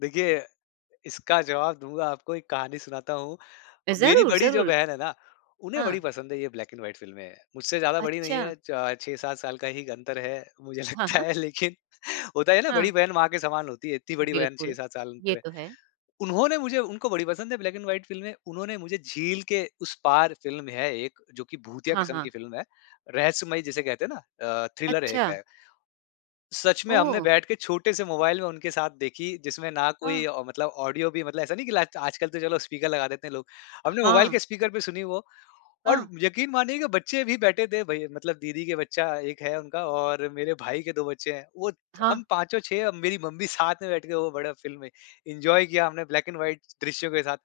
देखिए, इसका जवाब दूँगा आपको एक कहानी सुनाता हूँ, मेरी ज़रूर, बड़ी जो ज़रूर। बहन है ना, उन्हें हाँ। बड़ी पसंद है ये ब्लैक एंड व्हाइट फ़िल्में। मुझसे ज़्यादा बड़ी नहीं अच्छा। है च 6-7 साल का ही अंतर है, मुझे हाँ, लगता हाँ। है लेकिन होता है ना हाँ। बड़ी बहन माँ के समान होती है, इतनी बड़ी बहन छह बिल्कुल, सात साल ये अंतर है। तो है। उन्होंने मुझे उनको बड़ी पसंद है ब्लैक एंड व्हाइट फ़िल्में, उन्होंने मुझे झील के उस पार फ़िल्म है एक जो कि भूतिया हाँ, किस्म हाँ। की फ़िल्म है, रहस्यमयी जिसे कहते हैं ना अ, थ्रिलर एक अच्छा। है। सच में हमने ओह! बैठ के छोटे से मोबाइल में उनके साथ देखी, जिसमें ना हाँ। कोई मतलब ऑडियो भी मतलब ऐसा नहीं कि ल आजकल तो चलो स्पीकर लगा देते हैं लोग। हमने मोबाइल हाँ। के स्पीकर पे सुनी वो और हाँ। यकीन मानिए की बच्चे भी बैठे थे भाई मतलब दीदी के बच्चा 1 है उनका और मेरे भाई के 2 बच्चे हैं। वो हाँ। हम पाँचो 6 मेरी मम्मी साथ में बैठ के वो बड़ा फ़िल्म में एन्जॉय किया हमने ब्लैक एंड व्हाइट दृश्यों के साथ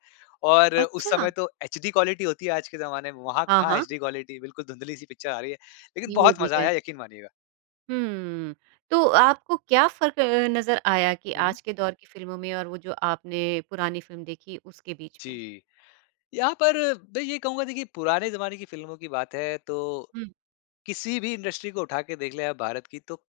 और उस समय अच्छा। तो एचडी क्वालिटी होती है आज के ज़माने में, वहाँ हाँ, कहाँ हाँ। एचडी क्वालिटी बिल्कुल धुँधली सी पिक्चर आ रही है। लेकिन ये बहुत भी मज़ा है। आया यकीन मानिएगा। हुँ, तो आपको क्या फ़र्क अ, नजर आया कि हुँ, हुँ। आज के दौर की फ़िल्मों में और वो जो आपने पुरानी फ़िल्म देखी उसके बीच में? जी, यहाँ पर मैं ये कहूँगा देखिए पुराने ज़माने की फ़िल्मों की बात है तो, हुँ। किसी भी इंडस्ट्री को उठा के देख लें आप भारत की तो,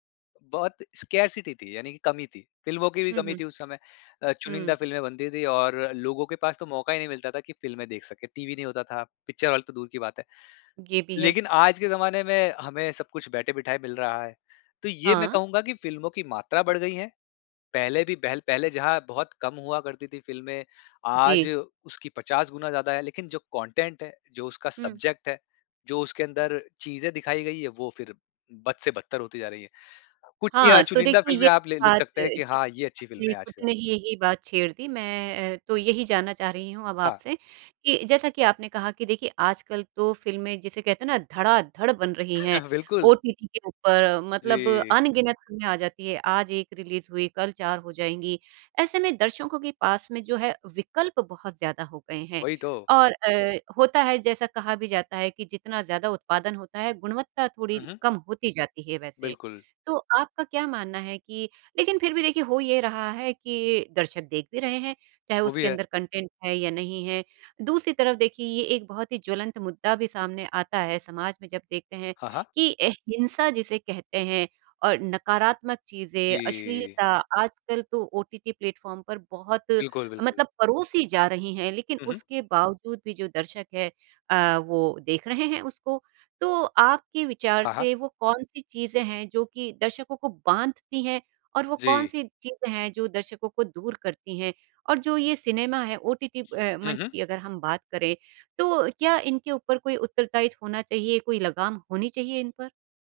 बहुत स्कार्सिटी थी यानी कि कमी थी। फ़िल्मों की भी हुँ, कमी हुँ। थी उस समय अ, चुनिंदा हुँ। फ़िल्में बनती थी और लोगों के पास तो मौका ही नहीं मिलता था कि फ़िल्में देख सकें, टीवी नहीं होता था, पिक्चर हॉल तो दूर की बात है। ये भी है। लेकिन आज के जमाने में हमें सब कुछ बैठे-बिठाए मिल रहा है, तो ये मैं हाँ। कहूँगा कि फ़िल्मों की मात्रा बढ़ गई है, पहले भी पहल पहले जहाँ बहुत कम हुआ करती थी फ़िल्में, आज जी। उसकी 50 गुना ज़्यादा है, लेकिन जो कंटेंट है, जो उसका हुँ। सब्जेक्ट है, जो उसके अंदर चीजें दिखाई गई हैं, वो फिर बद से बदतर होती जा रही है। कुछ चिया हाँ, तो चुनिंदा देखिए ये फ़िल्में आप लि लिख बात सकते अ, हैं कि हाँ, ये अच्छी फ़िल्म आपने है आज खुद के जमाने ने ही यही बात छेड़ दी मैं तो यही जानना चाह रही हूँ अब हाँ। आपसे, कि जैसा कि आपने कहा कि देखिए आजकल तो फ़िल्में जिसे कहते हैं ना धड़ाधड़ बन रही हैं, बिल्कुल। ओटीटी के ऊपर मतलब जी। अनगिनत फ़िल्में आ जाती है, आज एक रिलीज हुई कल 4 हो जाएँगी, ऐसे में दर्शकों के पास में जो है विकल्प बहुत ज़्यादा हो गए हैं, वही तो। और अ, होता है जैसा कहा भी जाता है कि जितना ज़्यादा उत्पादन होता है, गुणवत्ता थोड़ी हुँ, हुँ। कम होती जाती है वैसे। बिल्कुल। तो आपका क्या मानना है कि लेकिन फिर भी देखिए हो ये रहा है कि दर्शक देख भी रहे हैं, चाहे वो भी उसके है। अंदर कंटेंट है या नहीं है। दूसरी तरफ देखिए ये एक बहुत ही ज्वलंत मुद्दा भी सामने आता है समाज में जब देखते हैं हाँ, हाँ। कि ए हिंसा जिसे कहते हैं और नकारात्मक चीज़ें, जी। अश्लीलता आजकल तो ओटीटी प्लेटफ़ॉर्म पर बहुत बिल्कुल, बिल्कुल। मतलब परोसी जा रही हैं, लेकिन हुँ, हुँ। उसके बावजूद भी जो दर्शक है अ, वो देख रहे हैं उसको तो आपके विचार हाँ, हाँ। से वो कौन-सी चीज़ें हैं जो कि दर्शकों को बाँधती हैं और वो जी। कौन-सी चीज़ें हैं, जो दर्शकों को दूर करतीं हैं और जो ये सिनेमा है, ओटीटी अ, हुँ, मंच हुँ। की अगर हम बात करें, तो क्या इनके ऊपर कोई उत्तरदायी होना चाहिए, कोई लगाम होनी चाहिए इन पर?